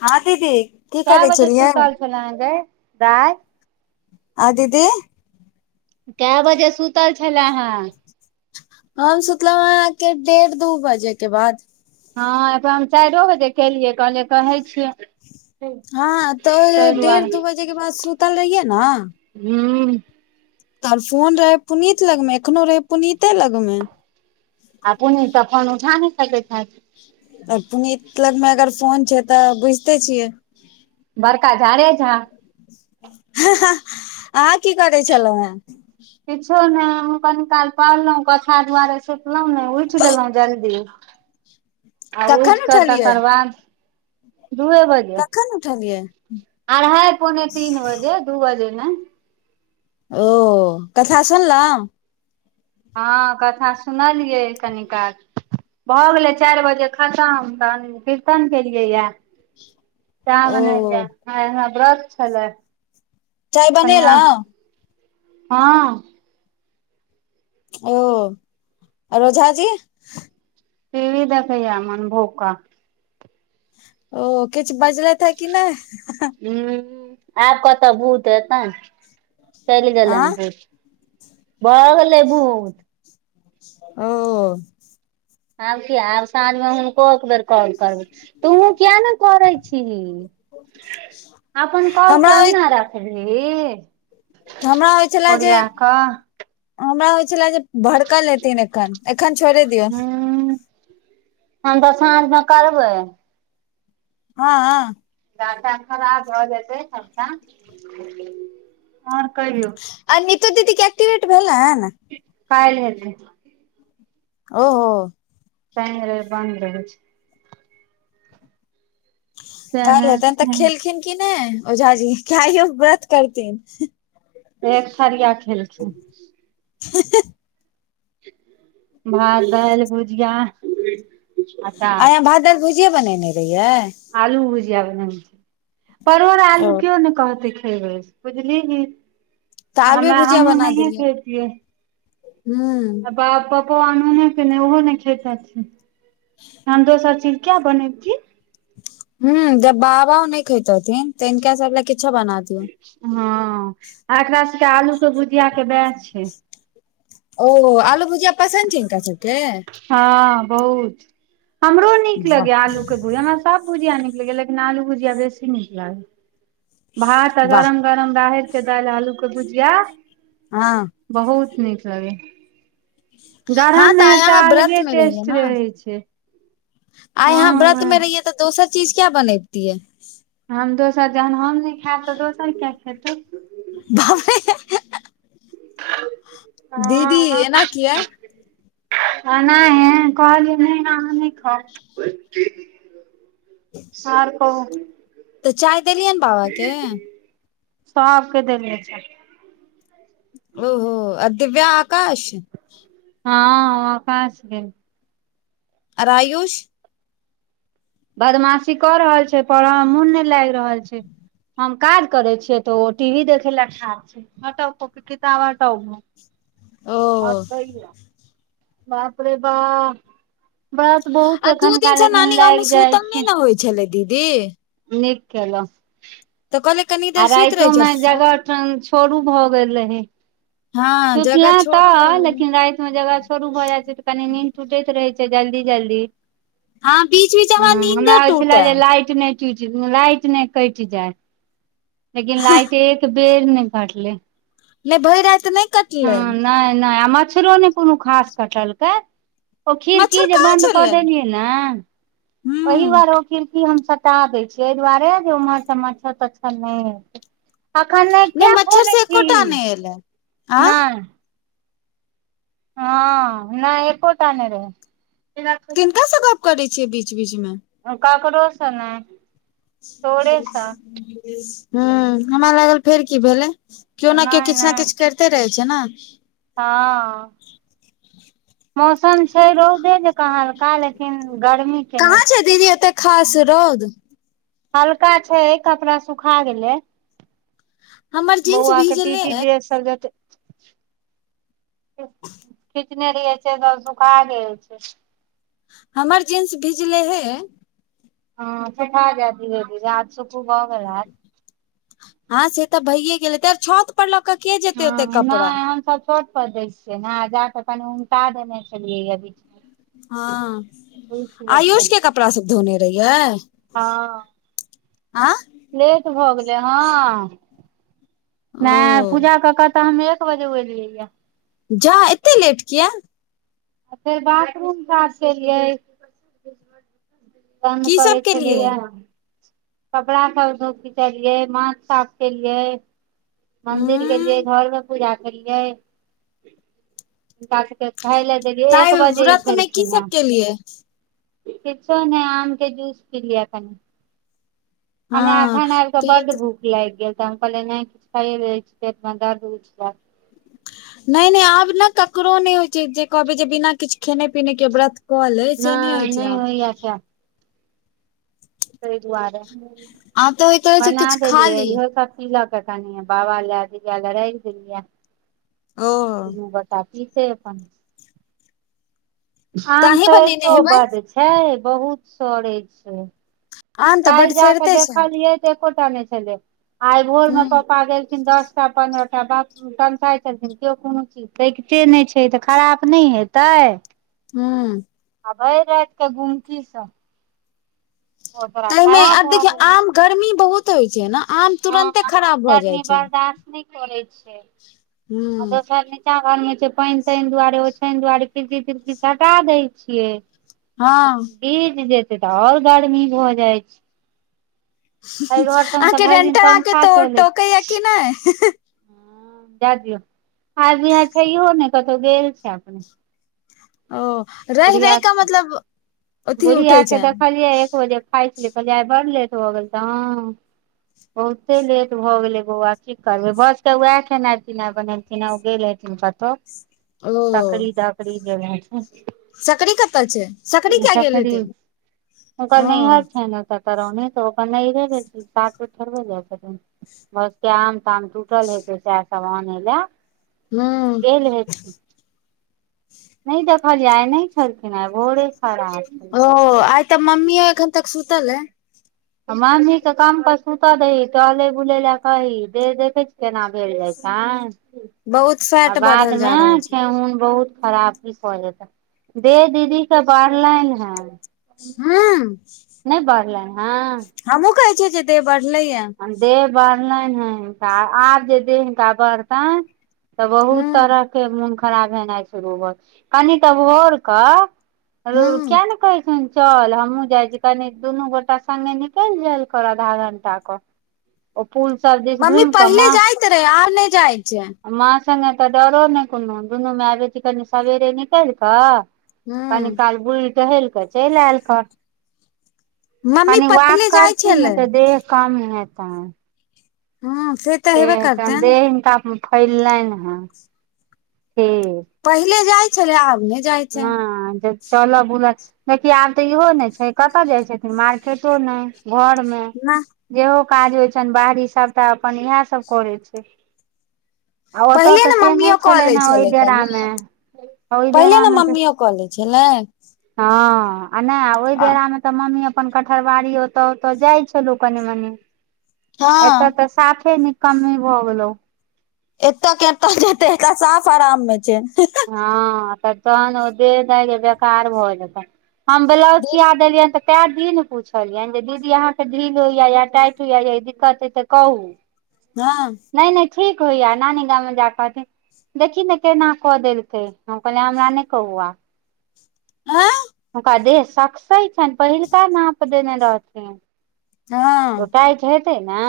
हँ दीदी की करै छलियै सुना आ दीदी काए बजे सुतल छलए हैं हम सुतलहुँ हके डेढ़ दू बजे के बाद हँ एकरा हम चारि बजे केलियै कहले कहै छियै हँ तऽ ताहि डेढ़ दू दुआरे बजे के बाद सुतल रहियै ने हूँ तर फोन रहे पुनीत लगमे एखनो रहे पुनीते लगमे आ पुने त फोन उठा नहि सकैत छथि आर पुनीत लग मे अगर फोन छै तऽ बुझते छियै बड़का झारे झा अहाँ की करै छलहु हेँ किछो नहि हम कनी काल पढ़लहुं कथा दुआरे सुतलहुं नहि उठि गेलहुँ जल्दी आ उठ कखन कऽ उठलियै तकर बाद दूए बजे कखन उठलियै अढ़ा पौने तीन बजे दू बजे ने ओ कथा सुनलो हँ कथा सुनलियै कनिकाल भऽ गेलै चारि बजे खतम तहन कीर्तन केलियै यए चाह ओ बनेलियै ह हमरा ब्रश छलै चाय कनिआँ बनेलहुँ हँ ओ रोजा जी पीवी द कहै य मन भोका ओ किछ बजलेत ह आब कतऽ भूत हेतै चलि आँ गेलनि बहुत भय गेले बहुत ओ आब की आब साँझ में हुनको एक बेर क करबै तऽ ओ किया ने करै छी अपन काँल हमरा के होइ ओहिना रखबिही हमरा होइ छले जे ओरिया कऽ हमरा होइ छले जे भड़कल लेथिन एखन एखन छोड़े दियोसँ ह हम तऽ साँझमे करबै हँ ह टा खराब भ जेतै सबटा ओर क आ तो दी की टिवेट भेल है कइ लै ओहो शनि रेव बन्द रहै छै कहल सएह हे तन त छै खेलखिन की नहि ओझाजी कहियो व्रत करथिन एक थरिया खेलखिन हाँ हाँ भात दालि भुजिया अचार आय भात दाल भुजिये बनेने रहियै आलू भुजिया बन छै परोड़ ओ आलू केओ ने कहतै खेबै बुझलिही तऽ आलुए हमरा हमहुँ नहिए खेतियै हूँ पपो आनने के ओहो ने खे धो सब चीज किया बनैबी ह जब बाबा नहि खेैतथिन तऽ इिनका सब ल किछो बना दियौ हँ एकरा सबके आलू के भुजिया के वएह छै ओ आलू भुजिया पसन्द छै इनका सबके हँ बहुत हमरो नीक वाह लगैया आलू के भूज हमरा सब भुजिया नीक लागै लेकिन आलू भुजिया बेसी नीक लागल भात वाह गरम गरम रहे छै दाल आलू के भुजिया हँ बहुत नीक लगे गरम हँ मे आइ तऽ अहाँ व्रत अलगे मे रहियै ने टेस्ट रहै छै आइ यहा व्रत हँ में रहि तऽ दोसर चीज क्या बनेती है हम दोसर जहन हम नहि खायब त दोसर किया खेतै बाय दीदी हँ एना किया नहि कहलिय नहि आं नहि खाउ आरप [unintelligible] तऽ चाय देलियै ने बाे सो आके देलने छै ओहो आ दिव्याकाश हँ अपना सके रायुष बदमाशी क रहल छै पढ़ाई में मोन नहि लाग रहल छै हम काज करे छियै त ओ टी वी देखे ले ठार छै हट को कितब हट ओ आओर कहि य बाप रे बा व्रत आ बहुत दू दिन एखिनका से लेकिन नानी गाम मे लाग जाइ सुतल नहि छै ने होइ छलै दीदी नीक केल त कनि कनि आ राइतो मे जगह छोड़ू भऽ गेल रहे हँ जगह सुतले त छोड़ू भऽ गेलै लेकिन रात में जगह शुरू भ जाइ छै त कनी नींद टूटै रहै छै जल्दी जल्दी हँ बीच बीच मे हमरा नीन्दो टुटे टुट लाइट नहि कटि जाय लेकिन लाइट एक बेर नहि घटले नहि भै रति तऽ नहि कटलै नहि नहि आ मच्छरो नहि कोनो खास कटलकै ओ खीर की मच्छर जे कहाँ बन्द कऽ छलै देलियै ने ओही हूँ बार ओ खिड़की हम सटा दै छियै एहि दुआरे जे मच्छर तच्छर नहि अखन नहि किया मच्छर खोले से छी एकोटा नहि एलै आ ने हँ नहि एकपो नहि केकरा से गप करे छियै बीच बीच में ओ ककड़ोस ने ह हमरा लागल फेर की भेलै केओ ने केओ नहि किछ ने किछ नहि करते रहै छै ने हँ मौसम छै रौदे जेका काल्हिखिन लेकिन गर्मी कहाँ छै दीदी ऐते खास रौद हल्का छै कपड़ा सुखा गेलेै हमर बहु जींस आके भीजले पीती अय ग सबजत खीचने रहिय छै तऽ सुखा गेल छै हमर जिन्स भीजले हे ह त देे आध सुखू भ गेल हायत हँ से त भइए गेल हेते छत ऊपर लक के जेतै हँ ओते कपड़ा नहि हमसब चोट पर दै छियै ने जाके कनि उनटा देने छलियै ह बीच में हँ जेतै आयुष के कपड़ा सब धोने रहियै हँ आँ लेट भ गेलै हँ ओ नहि पूजा कऽ कऽ तऽ हम एक बजे ओलियैए जा एते लेट किया अ फेर बाथरूम साफकेलियै तंग की सब करै केलियै छलैया कपड़ा सब खिचेलियै माथ साफ केलियै मन्दिर गेलियै हूं घरों पूजा केलियै हुनका सबके खाय ल ताइ एक बजे इ व्रत मे की खेलखिन है सब केलियै किछो ने आम के जूस पी लिय अखेन हमरा हँ आखन आब के बड तऽ भुख लागि गेल त हम कहले नहि किछ खा दै पेटमे द [unintelligible] नहि नहि आब ने ककरो नहि होइ छै जे कहबै जे बिना किछ खेने पिने के व्रत कॉल होइ छै नहि होइ छै आब तहि दुआरे आब तऽ होइत रहै छै बना किछु खा देलियै ली इहो सब इल क कानिय बाबा अले अे अलरा दनियै [unintelligible] ओ दुनू बच्चा पीतयै अपन तऽ आम अहीं बनेने शरतो हेबै बड छै बहुत सड़े छै आम तऽ काल्हि बड जा के सरिते छै देखलियै तऽ एकोटा नहि छलै आई भोर में हूं पापा गेलखिन दस टा पन्द्रह टा बाप नसाई छथिन केओ कोनो चीज किते नहि छै तऽ खराब नहि हेतै हूँ आभेर रात क गुमकी सब तइमे खराब आ भऽ देखियौ गेलै आम गर्मी बहुत होइ छै ने आम हँ तुरंते आम खराब भऽ गर्मी जाई छै बर्दाश्त नहि करै छै आ हूं दोसर चावल छै पइन तइन दुआरे ओछान दुआरे फिरकी तिरकी सटा दैय छियै हँ पीज जेते त ओर गर्मी भ जाय छै एहि घर सबमे त अहाँके भरि दिन पंखा चलै छै ह जा दियौ आर यहाँ छै ने कतहु गेल छै अपने ओ रहि रहि बुढ़िया कऽ मतलब अथी उठै बुढ़िया के छै देखलियै एक बजे खाई छलियै कहली आई बर ल तऽ भगैल तऽ बहुते लेट भऽ गेलै बौआ की करबै बस के उएह खेनाइ पीनाइ बनेलथि ओ गेल एथिन कतहु [inaudible] सकरी दकरी देनेह छ सकरी कतऽ छै सकरी किया गेल फ हेतै ओकर ओ नहियर छै ने त [unintelligible] तरनी तऽ ओ साथमे ठरबो जाइ छथि बस [unintelligible] क आम ताम टूटल है सेसव आने लए हूँ गेल हेथिन नहि देखलियै आय नहि छलखिन भोरे खरा [unintelligible] ओ आत ता मम्मीयो अखेनतक सुतल है मामी के काम पर सुतऽ दही टहले बुले लए कही दे देखे छी केना भेल जाई बहुत फैट बाद बढ़ल जा मे रहल छै ठेहुन बहुत खराब भजेतै देह दीदी के बढ़लनि है हूँ नहि बढ़लनि हँ हमूँ कहै छै जे देह बढ़ले ये देह बढ़लनि हे हिनका आब जे देह हिनका बढ़तनि तऽ बहुत हूं तरहके मोन खराब हेनाई छै गोबर कनि तऽ भोर कऽ हूं रुक नहि कहैन छैन [unintelligible] चल हमूँ जाई छी कनी दुनू गोटा सगे निकल जाल कर आधा घंटा क ओ पुल सब जेस मम्मी घुम के म पहिले जाइत रहे आब नहि जाइ छै म उठे मे डरो नहि कोनो दुनू माय बेटी कनि सवेरे निकल क कनी हूं काल बुल टहेल कऽ चलि आयलकर मम्मी कनि वाक पहिले जाइ करथिन ने छलै त देह कम हेतै हँ से तऽ से हेबे कनि करतैन देह हिनका फैललनि हँ देह पहिले जाई छलै आब ने ने जे चलऽ बुलल देखिय आब तऽ इहो ने छै कतऽ जाय छथिन मार्केटो नहि घर मे ना जेहो काज होइ छनि बाहरी सभटा अपन इएह सब करै छै आ ओतय पहिले तऽ ने से मम्मी नहि कऽ लै छलनि हे ओहि छलै कनि डेरामे ओहि पहिले ने डेरामे तऽ मम्मी कऽ ले छल ने हँ आ नहि ओहि बेरामे मम्मी अपन कठरवारी ओतऽ ओतऽ जाई छलो कनि मनी एत हँ तऽ साफे न कम्मे भऽ गेलौ एतऽ केतऽते एकरा साफ आराम मे छै हँऽ तन ओ दे नहि बेकार भऽ जा हम ब्लाउज दीदी सिया देलियन त काए दिन पुछलियै जे दीदी अहाँ के ढ़िल होइया या टाइट होइया या ई दिक्कत हे त कहूँ [inaudible] हँ नहि नहि ठीक होइ या नानी गाँव मे जा कहथिन देखी ने केना कऽ देलकै हम कहलियै हमरा नहि कहुँ आब हँ हुनका देह सक्से छनि पहिलका नाप देने रहथिन हँ तो टाइ हेतै न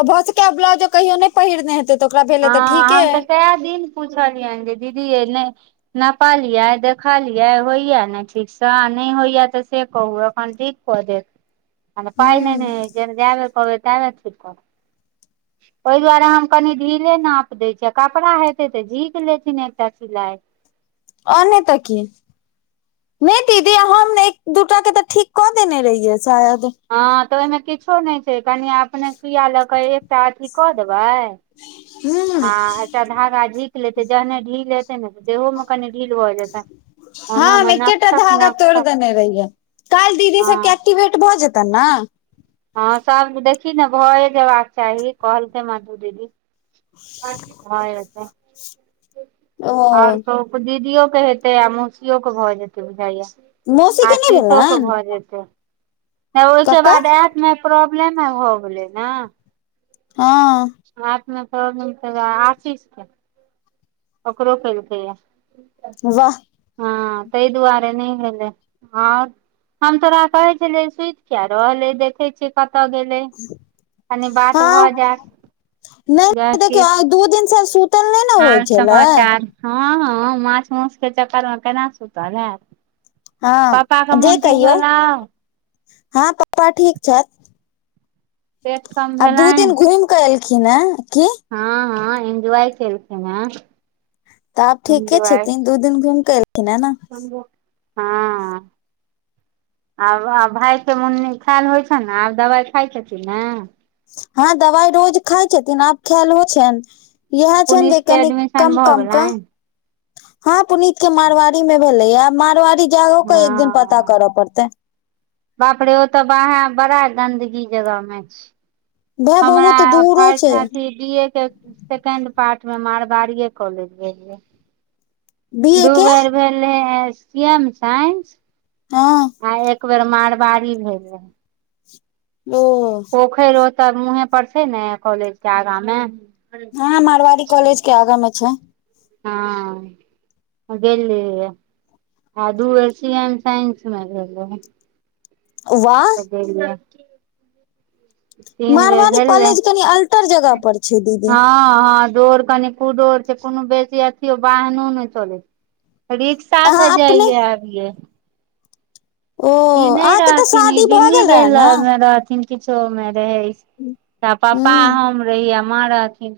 आ भसका ब्लाउजो कहियो नहि पहिरने हेतै तऽ ओकरा भेलै हँ तऽ ठीके हम अइ त काए दिन पुछलियनि जे दीदी ये नइ नपालियै देखलियै होइया न ठीकसँ आ नहि होइ यऽ तऽ से कहू ठीक कऽ देथ हूं पाई लेने ये आ अहि ने जाबेर कहबै तेबेर ठीक कर ओहि दुआरे हम कनि ढीले नाप दै छियै कपड़ा हेतै तऽ झीक लेथिन एकटा सिलाइ और नय तऽ की नहि दीदी हम एक दूटा के तऽ ठीक कऽ देने रहियै शायद हँ तऽ ओहिमे किछो नहि छै कनि अपने सुइया लऽ क एकटा अथी कऽ देबै हँ ह एक टा धागा झीक लेतै जहने ढील हेतै न तऽ देहो म कनि ढील भऽ जेतै हँ हम ओनामे एके टा नकसक धागा तोड़ नकसक देने रहियै काइल दीदी सबके हँ एक्टिवेट भऽ जेतनि न हँ सब देखी न भए जबाक चाही कहलकै मधु दीदी भऽ जेतै ओ आओर कहू दीदियो के हेतै आ मौसियो कऽ भऽ जेतै बुझाइ मौसी य के नहि आशीसो कऽ भेलनि भऽ जेतै त ओहिके ककर बाद एप मे प्रॉब्लम ने हो गेलै न हँ आंतमे प्रोब्लम छलै आशीषके ओकरो केलकै य वाह हँ तऽ इ दुआरें नऽ भेलेय और हम तोरा कहे छले सुति किया रहलै देखे छीयै कतऽ गेल कनी बात भऽ हँ जायत जे नहि देखियौ आइ किछु दू दिन सँ सुतल नई न हाल समाचार हँ हँ माछ माउस के चक्करमे केना सुतल हैत हँ पापा के जे मोन ठीक कहियौ भेलौ हँ पपा ठीक छथि पेट कम आब दू भेलनि दिन घुमि कयलखिन हन की हँ हँ एन्जॉय केलखिन हे तऽ आब ठीके छथिन दू दिन घुम कऽ एलखिन ह ने हँ आब भाय के मुन नीक खायल होइ छ ने आब दबाइ खाइ छथिन ने हँ दवाइ रोज खाइ छथिन आब ख्याल हो छैन यहे छैन जे पुनीत के लकनि एडमिशन कम भऽ कम क गेलनि हँ पुनीत के मारवाड़ी मे भेलै यह मारवाड़ी जाओ कऽ एक दिन पता हँ करऽ पड़तै बाप रे ओ तऽ वहा बड़ा गन्दगी जगह मे छै भाय हमरा बहुत दूरो छै फस्ट अथि बी ए के सेकेंड पार्ट मे मारबाड़ीे कॉलेज गेलिये बी ए दू के बेर भेले सी एम साइंस हँ आ एक एक बेर मारबाड़ी भेल रहै ओ पोखैर ओतऽ मुहे पर छै न कॉलेज के आगा मे हँ मारवाड़ी कॉलेज के आगाँ मे छै हँ गेलये आ दू सी एम सइन्स मे भेले वाह त गेलियै तीन बेर मारवाड़ी भेलै कॉलेज कनि अल्टर जगह हँ पर छै दीदी हँ डोर कनिकु ोर छै कोनो बेसी अथो बाहनो नहि चले छै रिक्शा स अहाँ अपने जाईए आबिये ओ ई नहि अहाँके तऽ रहथिन शादी ई भऽ दिल्ली रहे गेल ने रहथिन किछो मे रहै त पापा हूँ हम रहहि आ माँ रहथिन